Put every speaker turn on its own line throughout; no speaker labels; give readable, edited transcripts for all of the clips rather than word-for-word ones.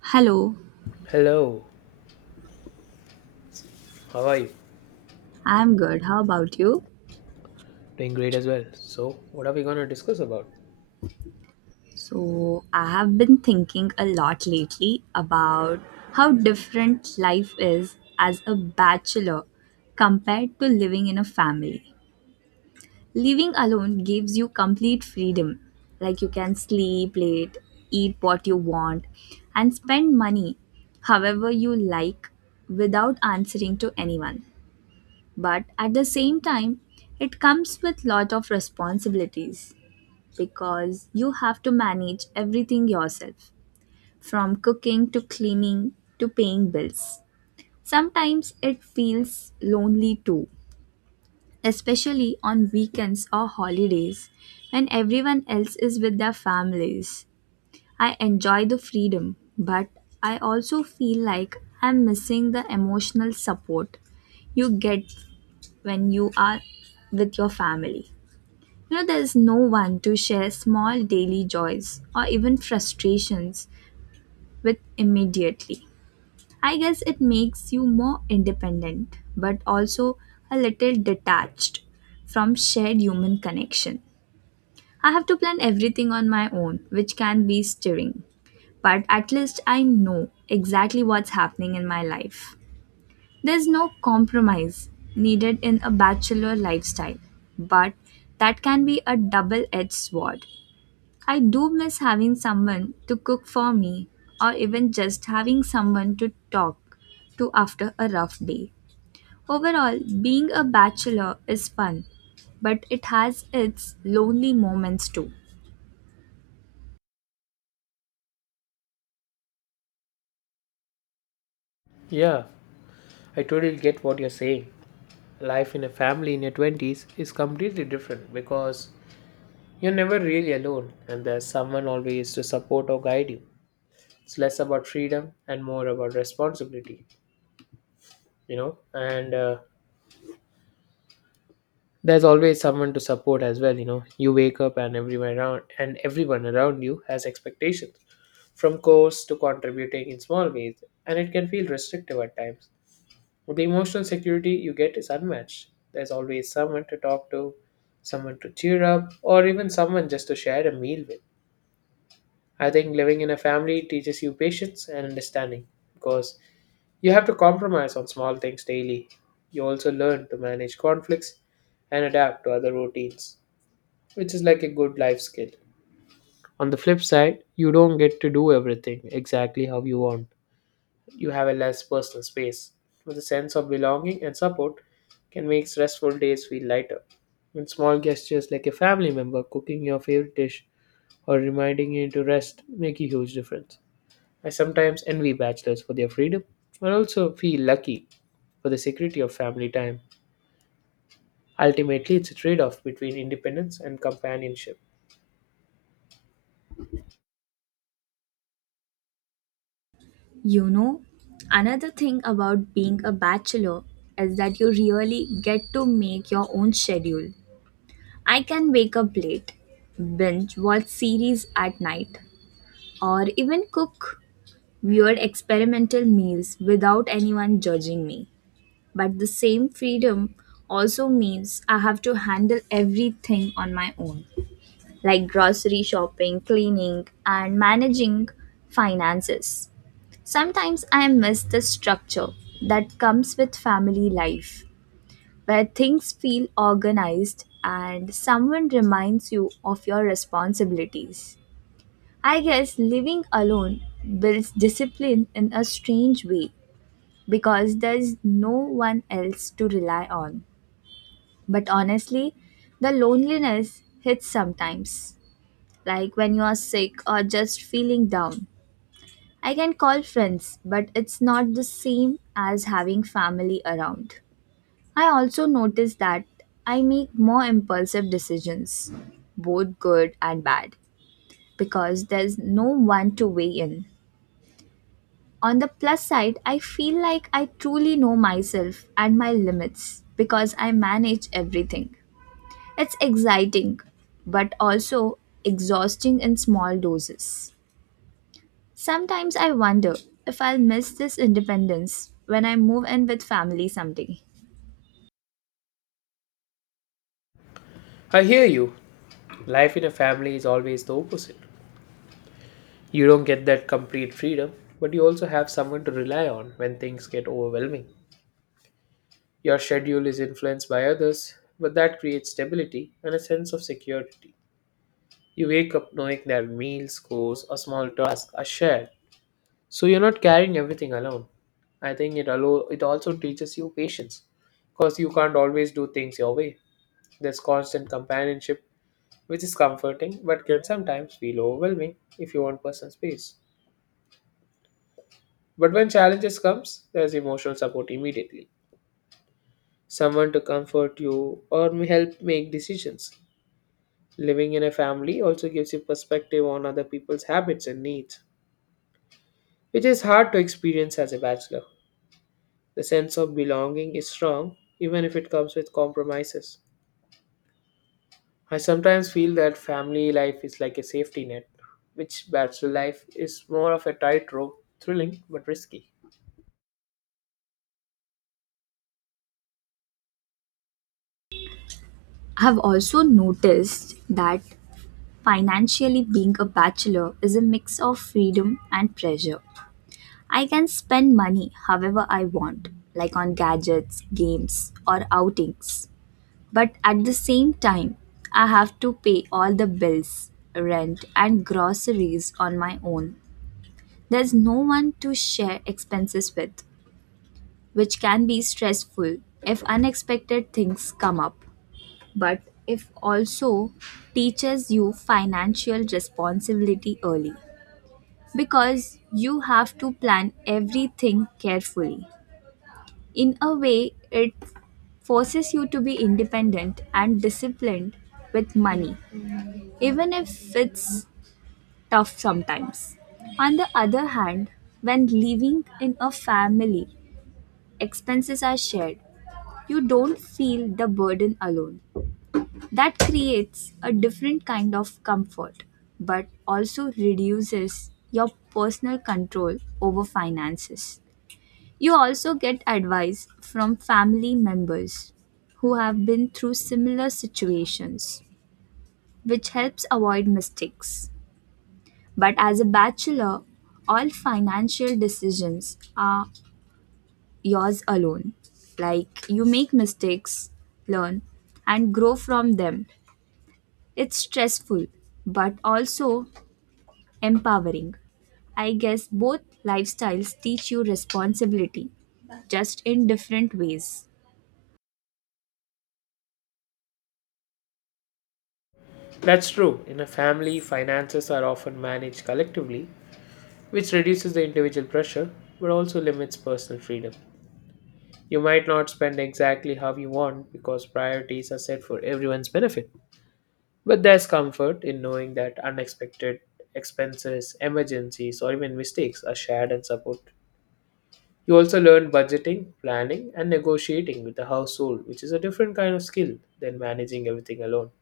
Hello,
Hello, how are you?
I'm good. How about you?
Doing great as well. So, what are we going to discuss about?
So, I have been thinking a lot lately about how different life is as a bachelor compared to living in a family. Living alone gives you complete freedom. Like, you can sleep late, eat what you want, and spend money however you like without answering to anyone. But at the same time, it comes with lot of responsibilities because you have to manage everything yourself from cooking to cleaning to paying bills. Sometimes it feels lonely too, especially on weekends or holidays when everyone else is with their families. I enjoy the freedom, but I also feel like I'm missing the emotional support you get when you are with your family. There's no one to share small daily joys or even frustrations with immediately. I guess it makes you more independent, but also a little detached from shared human connection. I have to plan everything on my own, which can be stirring, but at least I know exactly what's happening in my life. There's no compromise needed in a bachelor lifestyle, but that can be a double edged sword. I do miss having someone to cook for me or even just having someone to talk to after a rough day. Overall, being a bachelor is fun, but it has its lonely moments too.
Yeah, I totally get what you're saying. Life in a family in your 20s is completely different because you're never really alone and there's someone always to support or guide you. It's less about freedom and more about responsibility, and there's always someone to support as well, you know. You wake up and everyone around you has expectations from course to contributing in small ways, and it can feel restrictive at times. The emotional security you get is unmatched. There's always someone to talk to, someone to cheer up, or even someone just to share a meal with. I think living in a family teaches you patience and understanding because you have to compromise on small things daily. You also learn to manage conflicts and adapt to other routines, which is like a good life skill. On the flip side, you don't get to do everything exactly how you want, you have a less personal space. With a sense of belonging and support can make stressful days feel lighter. And small gestures like a family member cooking your favorite dish or reminding you to rest make a huge difference. I sometimes envy bachelors for their freedom, but also feel lucky for the security of family time. Ultimately, it's a trade off between independence and companionship.
You know, Another thing about being a bachelor is that you really get to make your own schedule. I can wake up late, binge watch series at night, or even cook weird experimental meals without anyone judging me. But the same freedom also means I have to handle everything on my own, like grocery shopping, cleaning, and managing finances. Sometimes I miss the structure that comes with family life, where things feel organized and someone reminds you of your responsibilities. I guess living alone builds discipline in a strange way because there's no one else to rely on. But honestly, the loneliness hits sometimes, like when you are sick or just feeling down. I can call friends, but it's not the same as having family around. I also notice that I make more impulsive decisions, both good and bad, because there's no one to weigh in. On the plus side, I feel like I truly know myself and my limits because I manage everything. It's exciting, but also exhausting in small doses. Sometimes I wonder if I'll miss this independence when I move in with family someday.
I hear you. Life in a family is always the opposite. You don't get that complete freedom, but you also have someone to rely on when things get overwhelming. Your schedule is influenced by others, but that creates stability and a sense of security. You wake up knowing that meals, chores, or small tasks are shared, so you're not carrying everything alone. I think it also teaches you patience, because you can't always do things your way. There's constant companionship, which is comforting, but can sometimes feel overwhelming if you want personal space. But when challenges comes, there's emotional support immediately. Someone to comfort you or may help make decisions. Living in a family also gives you perspective on other people's habits and needs, which is hard to experience as a bachelor. The sense of belonging is strong even if it comes with compromises. I sometimes feel that family life is like a safety net, which bachelor life is more of a tightrope, thrilling but risky.
I've also noticed that financially being a bachelor is a mix of freedom and pressure. I can spend money however I want, like on gadgets, games, or outings. But at the same time, I have to pay all the bills, rent, and groceries on my own. There's no one to share expenses with, which can be stressful if unexpected things come up. But if also teaches you financial responsibility early because you have to plan everything carefully. In a way, it forces you to be independent and disciplined with money, even if it's tough sometimes. On the other hand, when living in a family, expenses are shared. You don't feel the burden alone. That creates a different kind of comfort, but also reduces your personal control over finances. You also get advice from family members who have been through similar situations, which helps avoid mistakes. But as a bachelor, all financial decisions are yours alone. Like you make mistakes, learn, and grow from them. It's stressful, but also empowering. I guess both lifestyles teach you responsibility, just in different ways.
That's true. In a family, finances are often managed collectively, which reduces the individual pressure but also limits personal freedom. You might not spend exactly how you want because priorities are set for everyone's benefit. But there's comfort in knowing that unexpected expenses, emergencies, or even mistakes are shared and supported. You also learn budgeting, planning, and negotiating with the household, which is a different kind of skill than managing everything alone.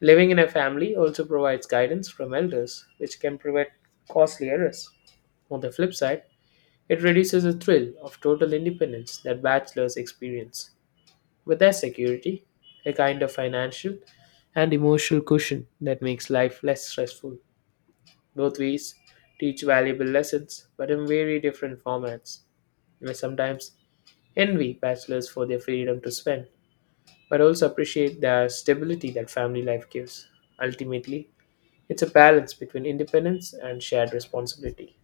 Living in a family also provides guidance from elders, which can prevent costly errors. On the flip side, it reduces the thrill of total independence that bachelors experience. With their security, a kind of financial and emotional cushion that makes life less stressful. Both ways teach valuable lessons, but in very different formats. I sometimes envy bachelors for their freedom to spend, but also appreciate the stability that family life gives. Ultimately, it's a balance between independence and shared responsibility.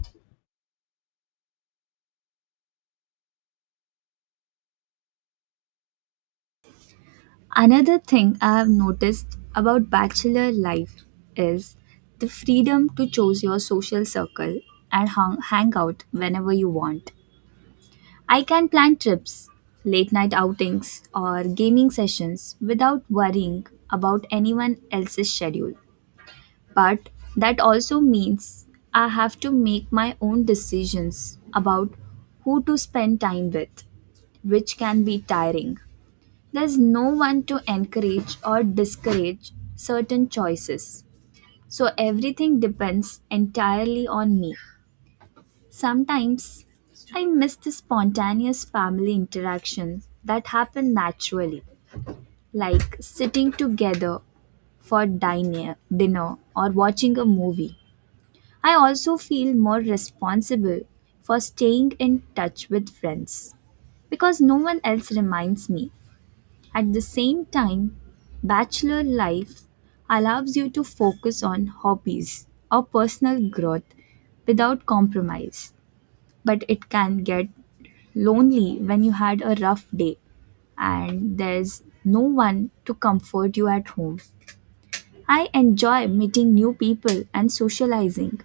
Another thing I have noticed about bachelor life is the freedom to choose your social circle and hang out whenever you want. I can plan trips, late night outings, or gaming sessions without worrying about anyone else's schedule. But that also means I have to make my own decisions about who to spend time with, which can be tiring. There's no one to encourage or discourage certain choices. So everything depends entirely on me. Sometimes I miss the spontaneous family interactions that happen naturally, like sitting together for dinner or watching a movie. I also feel more responsible for staying in touch with friends because no one else reminds me. At the same time, bachelor life allows you to focus on hobbies or personal growth without compromise, but it can get lonely when you had a rough day and there's no one to comfort you at home. I enjoy meeting new people and socializing,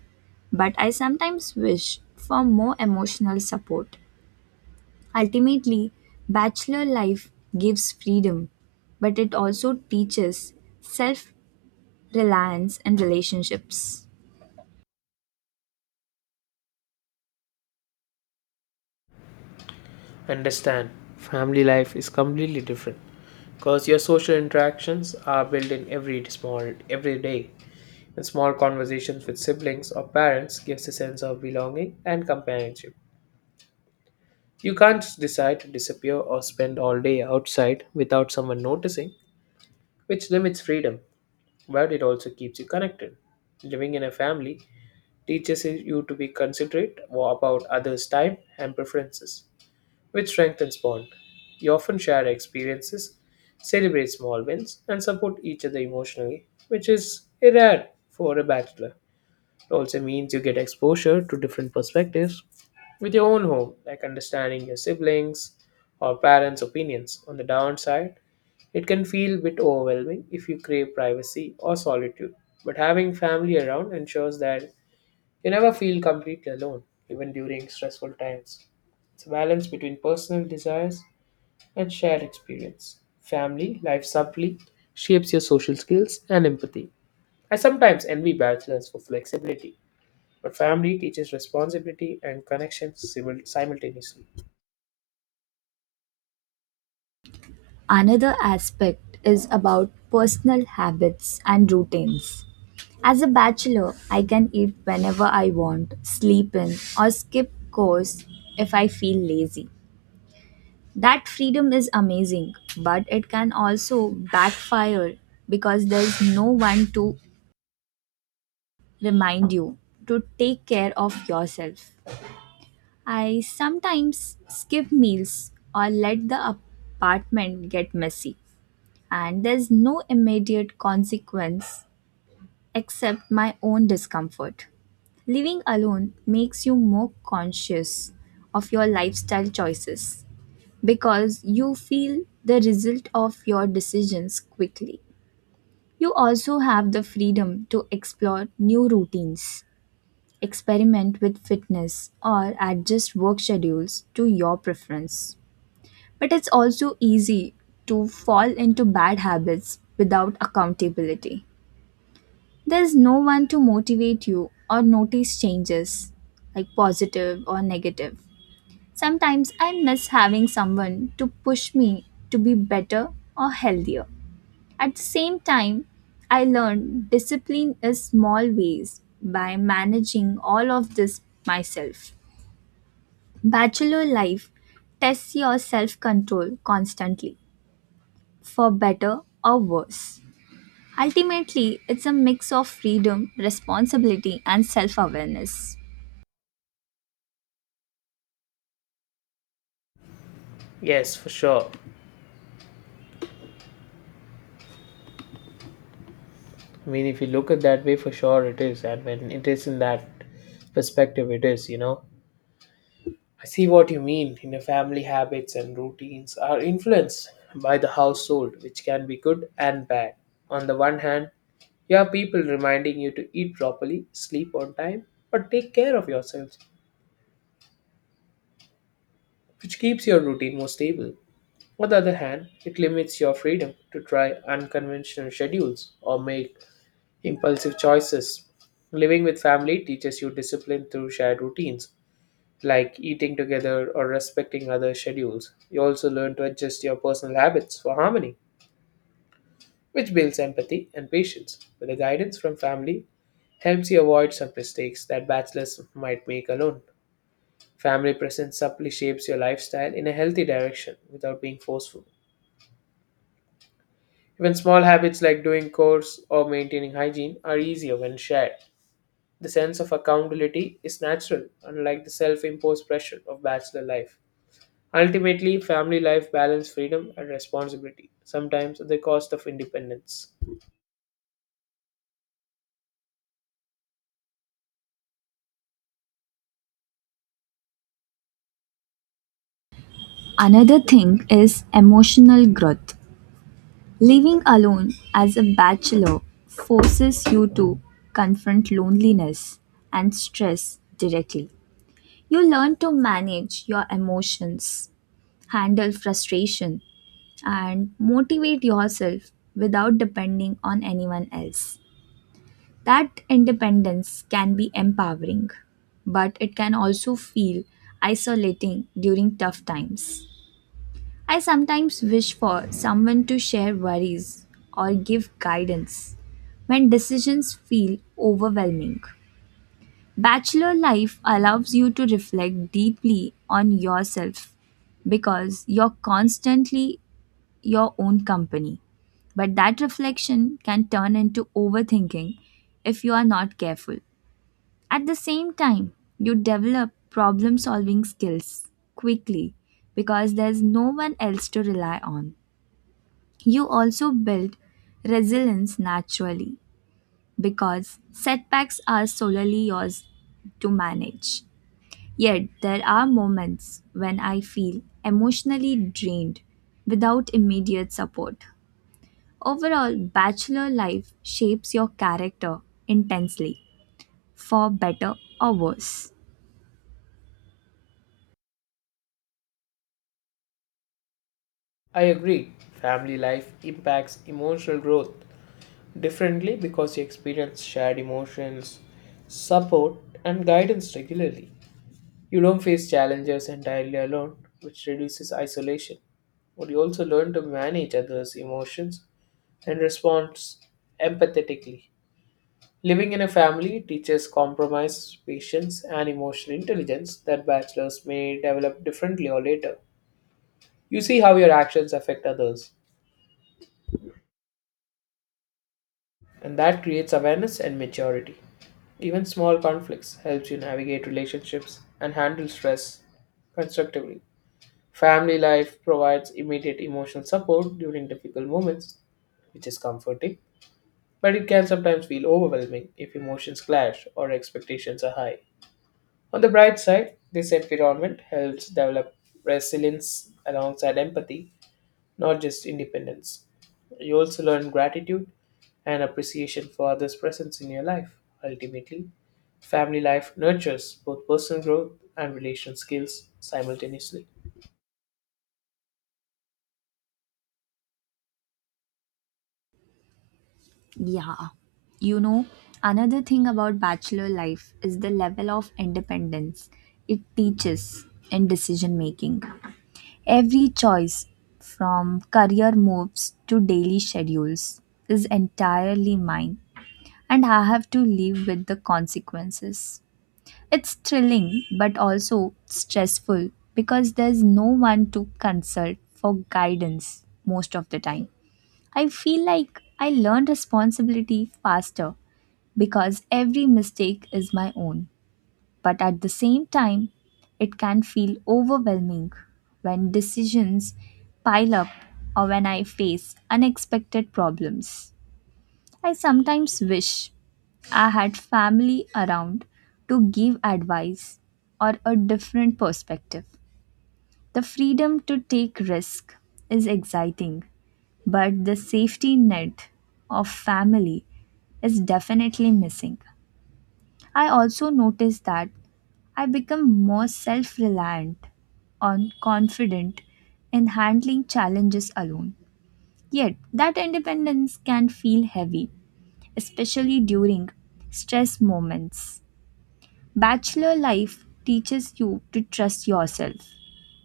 but I sometimes wish for more emotional support. Ultimately, bachelor life gives freedom, but it also teaches self reliance and relationships.
Understand, family life is completely different because your social interactions are built in every small every day, and small conversations with siblings or parents gives a sense of belonging and companionship. You can't just decide to disappear or spend all day outside without someone noticing, which limits freedom, but it also keeps you connected. Living in a family teaches you to be considerate about others time and preferences, which strengthens bond. You often share experiences, celebrate small wins, and support each other emotionally, which is rare for a bachelor. It also means you get exposure to different perspectives with your own home, like understanding your siblings or parents' opinions. On the downside, it can feel a bit overwhelming if you crave privacy or solitude, but having family around ensures that you never feel completely alone, even during stressful times. It's a balance between personal desires and shared experience. Family life subtly shapes your social skills and empathy. I sometimes envy bachelors for flexibility, but family teaches responsibility and connection simultaneously.
Another aspect is about personal habits and routines. As a bachelor, I can eat whenever I want, sleep in, or skip course if I feel lazy. That freedom is amazing, but it can also backfire because there's no one to remind you to take care of yourself. I sometimes skip meals or let the apartment get messy, and there's no immediate consequence except my own discomfort. Living alone makes you more conscious of your lifestyle choices because you feel the result of your decisions quickly. You also have the freedom to explore new routines experiment with fitness or adjust work schedules to your preference. But it's also easy to fall into bad habits without accountability. There's no one to motivate you or notice changes, like positive or negative. Sometimes I miss having someone to push me to be better or healthier. At the same time, I learned discipline is small ways by managing all of this myself. Bachelor life tests your self control constantly, for better or worse. Ultimately, it's a mix of freedom, responsibility, and self awareness.
Yes, for sure. I mean, if you look at that way, for sure it is, and when it is in that perspective, it is. I see what you mean. In a family, habits and routines are influenced by the household, which can be good and bad. On the one hand, you have people reminding you to eat properly, sleep on time, or take care of yourselves, which keeps your routine more stable. On the other hand, it limits your freedom to try unconventional schedules or make impulsive choices. Living with family teaches you discipline through shared routines like eating together or respecting other schedules. You also learn to adjust your personal habits for harmony, which builds empathy and patience. With the guidance from family, helps you avoid some mistakes that bachelors might make alone. Family presence subtly shapes your lifestyle in a healthy direction without being forceful. Even small habits like doing chores or maintaining hygiene are easier when shared. The sense of accountability is natural, unlike the self imposed pressure of bachelor life. Ultimately, family life balances freedom and responsibility, sometimes at the cost of independence.
Another thing is emotional growth. Living alone as a bachelor forces you to confront loneliness and stress directly. You learn to manage your emotions, handle frustration, and motivate yourself without depending on anyone else. That independence can be empowering, but it can also feel isolating during tough times. I sometimes wish for someone to share worries or give guidance when decisions feel overwhelming. Bachelor life allows you to reflect deeply on yourself because you're constantly your own company. But that reflection can turn into overthinking if you are not careful. At the same time, you develop problem solving skills quickly because there's no one else to rely on. You also build resilience naturally because setbacks are solely yours to manage. Yet, there are moments when I feel emotionally drained without immediate support. Overall, bachelor life shapes your character intensely, for better or worse.
I agree, family life impacts emotional growth differently because you experience shared emotions, support, and guidance regularly. You don't face challenges entirely alone, which reduces isolation, but you also learn to manage others' emotions and respond empathetically. Living in a family teaches compromise, patience, and emotional intelligence that bachelors may develop differently or later. You see how your actions affect others, and that creates awareness and maturity. Even small conflicts helps you navigate relationships and handle stress constructively. Family life provides immediate emotional support during difficult moments, which is comforting, but it can sometimes feel overwhelming if emotions clash or expectations are high. On the bright side, this environment helps develop resilience alongside empathy, not just independence. You also learn gratitude and appreciation for others' presence in your life. Ultimately, family life nurtures both personal growth and relational skills simultaneously.
Yeah. You know, Another thing about bachelor life is the level of independence it teaches in decision making. Every choice, from career moves to daily schedules, is entirely mine, and I have to live with the consequences. It's thrilling but also stressful because there's no one to consult for guidance most of the time. I feel like I learned responsibility faster because every mistake is my own. But at the same time, it can feel overwhelming when decisions pile up or when I face unexpected problems. I sometimes wish I had family around to give advice or a different perspective. The freedom to take risk is exciting, but the safety net of family is definitely missing. I also noticed that I become more self-reliant and confident in handling challenges alone. Yet, that independence can feel heavy, especially during stress moments. Bachelor life teaches you to trust yourself,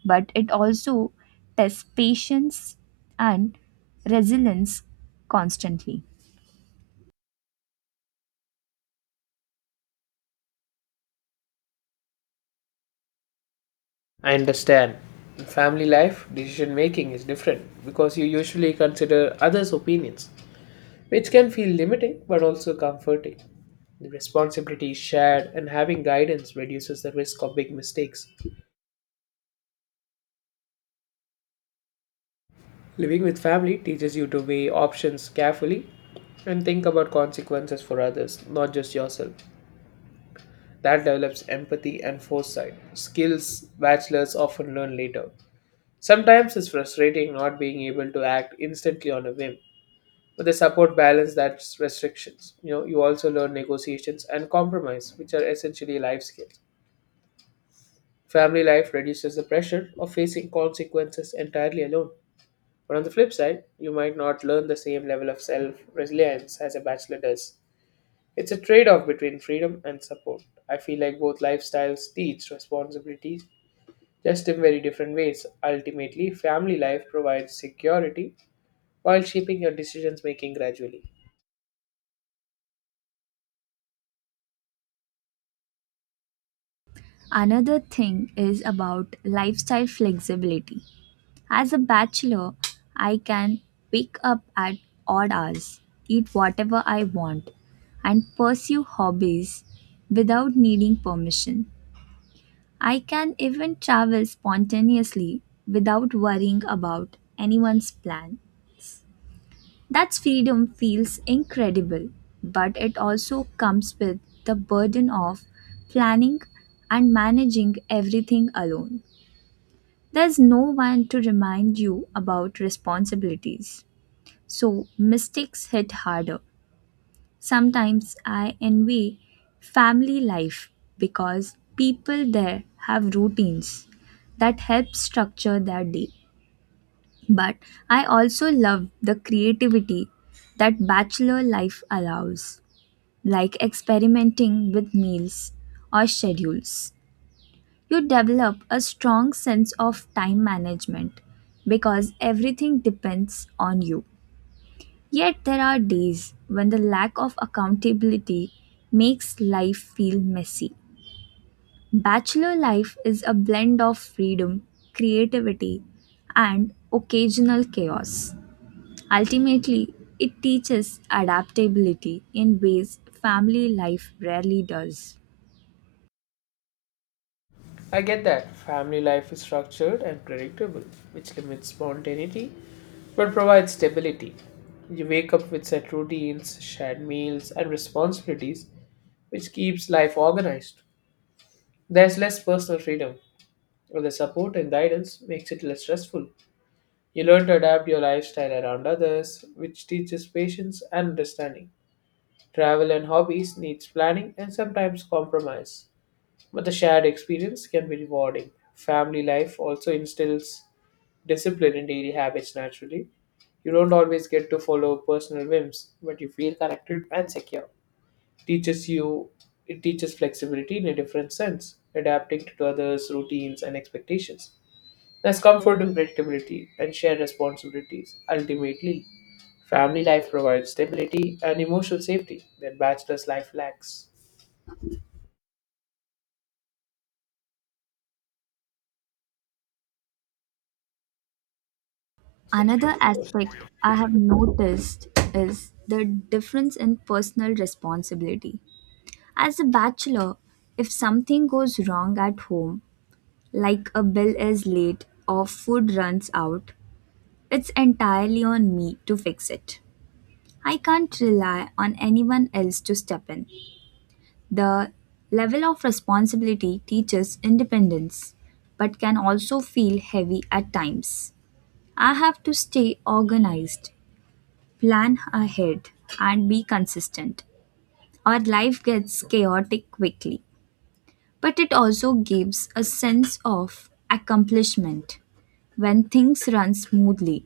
but it also tests patience and resilience constantly.
I understand. In family life, decision making is different because you usually consider others' opinions, which can feel limiting but also comforting. The responsibility is shared, and having guidance reduces the risk of big mistakes. Living with family teaches you to weigh options carefully and think about consequences for others, not just yourself. That develops empathy and foresight, skills bachelors often learn later. Sometimes it's frustrating not being able to act instantly on a whim, but the support balance that's restrictions. You also learn negotiations and compromise, which are essentially life skills. Family life reduces the pressure of facing consequences entirely alone. But on the flip side, you might not learn the same level of self reliance as a bachelor does. It's a trade off between freedom and support. I feel like both lifestyles teach responsibilities, just in very different ways. Ultimately, family life provides security while shaping your decisions making gradually.
Another thing is about lifestyle flexibility. As a bachelor, I can wake up at odd hours, eat whatever I want, and pursue hobbies without needing permission. I can even travel spontaneously without worrying about anyone's plan. That freedom feels incredible, but it also comes with the burden of planning and managing everything alone. There's no one to remind you about responsibilities, so mistakes hit harder. Sometimes I envy family life because people there have routines that help structure their day. But I also love the creativity that bachelor life allows, like experimenting with meals or schedules. You develop a strong sense of time management because everything depends on you. Yet there are days when the lack of accountability makes life feel messy. Bachelor life is a blend of freedom, creativity, and occasional chaos. Ultimately, it teaches adaptability in ways family life rarely does.
I get that family life is structured and predictable, which limits spontaneity but provides stability. You wake up with set routines, shared meals, and responsibilities, which keeps life organized. There's less personal freedom, but the support and guidance makes it less stressful. You learn to adapt your lifestyle around others, which teaches patience and understanding. Travel and hobbies needs planning and sometimes compromise, but the shared experience can be rewarding. Family life also instills discipline in daily habits naturally. You don't always get to follow personal whims, but you feel connected and secure. Teaches you it teaches flexibility in a different sense, adapting to others' routines and expectations. There's comfort in predictability and shared responsibilities. Ultimately, family life provides stability and emotional safety that bachelor's life lacks.
Another aspect I have noticed is the difference in personal responsibility. As a bachelor, if something goes wrong at home, like a bill is late or food runs out, it's entirely on me to fix it. I can't rely on anyone else to step in. The level of responsibility teaches independence, but can also feel heavy at times. I have to stay organized, plan ahead, and be consistent. Our life gets chaotic quickly, but it also gives a sense of accomplishment when things run smoothly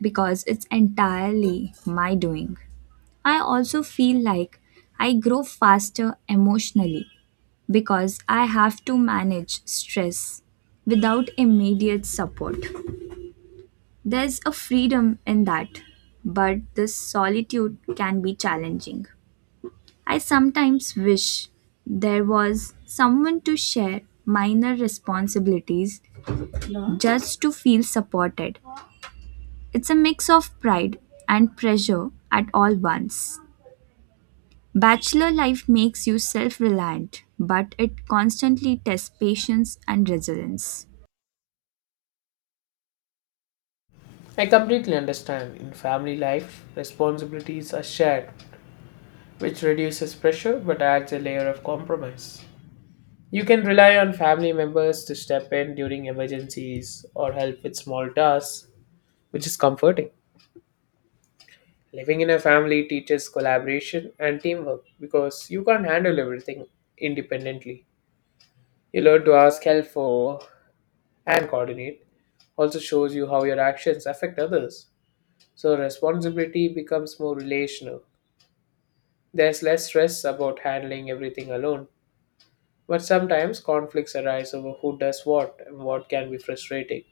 because it's entirely my doing. I also feel like I grow faster emotionally because I have to manage stress without immediate support. There's a freedom in that, but this solitude can be challenging. I sometimes wish there was someone to share minor responsibilities just to feel supported. It's a mix of pride and pressure at all once. Bachelor life makes you self reliant, but it constantly tests patience and resilience.
I completely understand. In family life, responsibilities are shared, which reduces pressure but adds a layer of compromise. You can rely on family members to step in during emergencies or help with small tasks, which is comforting. Living in a family teaches collaboration and teamwork because you can't handle everything independently. You learn to ask help for and coordinate, also shows you how your actions affect others. So responsibility becomes more relational. There's less stress about handling everything alone, but sometimes conflicts arise over who does what and what can be frustrating.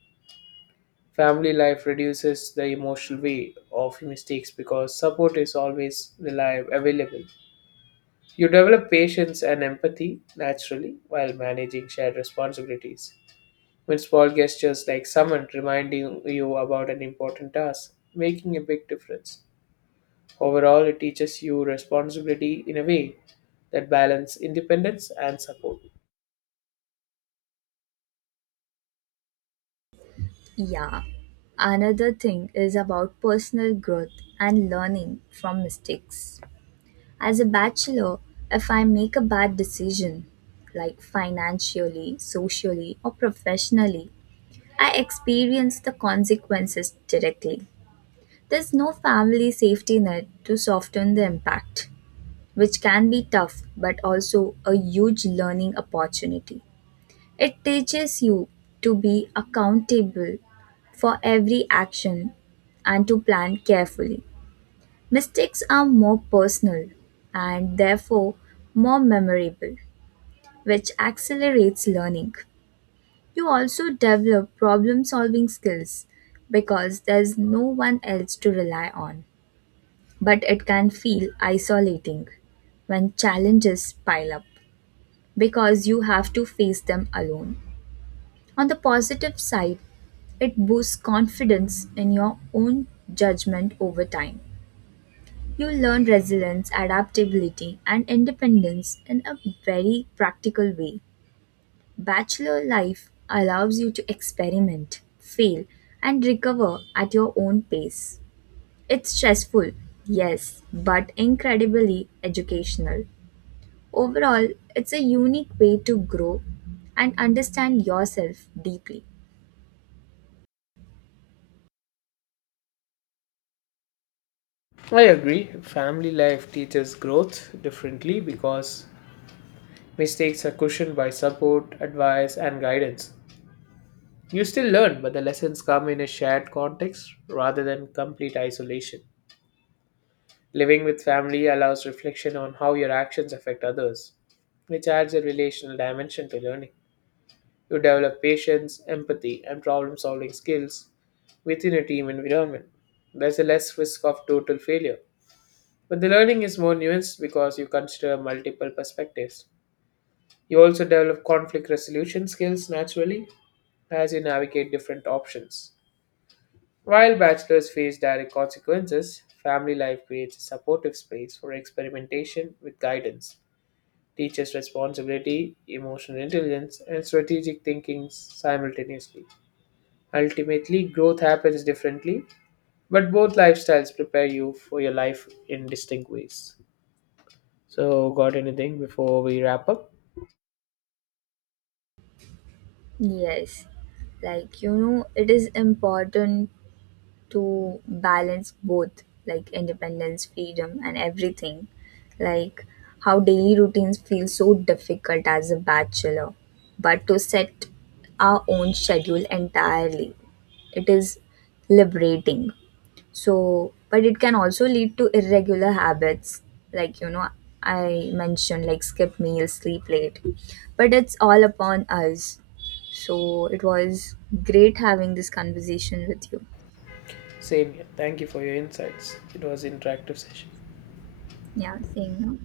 Family life reduces the emotional weight of mistakes because support is always reliable available. You develop patience and empathy naturally while managing shared responsibilities. When small gestures like someone reminding you about an important task, making a big difference. Overall, it teaches you responsibility in a way that balance independence and support.
Yeah. Another thing is about personal growth and learning from mistakes. As a bachelor, if I make a bad decision, like financially, socially, or professionally, I experience the consequences directly. There's no family safety net to soften the impact, which can be tough but also a huge learning opportunity. It teaches you to be accountable for every action and to plan carefully. Mistakes are more personal and therefore more memorable, which accelerates learning. You also develop problem solving skills because there's no one else to rely on. But it can feel isolating when challenges pile up because you have to face them alone. On the positive side, it boosts confidence in your own judgment over time. You learn resilience, adaptability, and independence in a very practical way. Bachelor life allows you to experiment, fail, and recover at your own pace. It's stressful, yes, but incredibly educational. Overall, it's a unique way to grow and understand yourself deeply.
I agree. Family life teaches growth differently because mistakes are cushioned by support, advice, and guidance. You still learn, but the lessons come in a shared context rather than complete isolation. Living with family allows reflection on how your actions affect others, which adds a relational dimension to learning. You develop patience, empathy, and problem solving skills within a team environment. There's a less risk of total failure. But the learning is more nuanced because you consider multiple perspectives. You also develop conflict resolution skills naturally as you navigate different options. While bachelors face direct consequences, family life creates a supportive space for experimentation with guidance, teaches responsibility, emotional intelligence, and strategic thinking simultaneously. Ultimately, growth happens differently, but both lifestyles prepare you for your life in distinct ways. So, got anything before we wrap up?
Yes, like it is important to balance both like independence, freedom, and everything. Like how daily routines feel so difficult as a bachelor, but to set our own schedule entirely, it is liberating. So, but it can also lead to irregular habits, like I mentioned, like skip meals, sleep late. But it's all upon us. So, it was great having this conversation with you.
Same here. Thank you for your insights. It was an interactive session.
Yeah, same. No.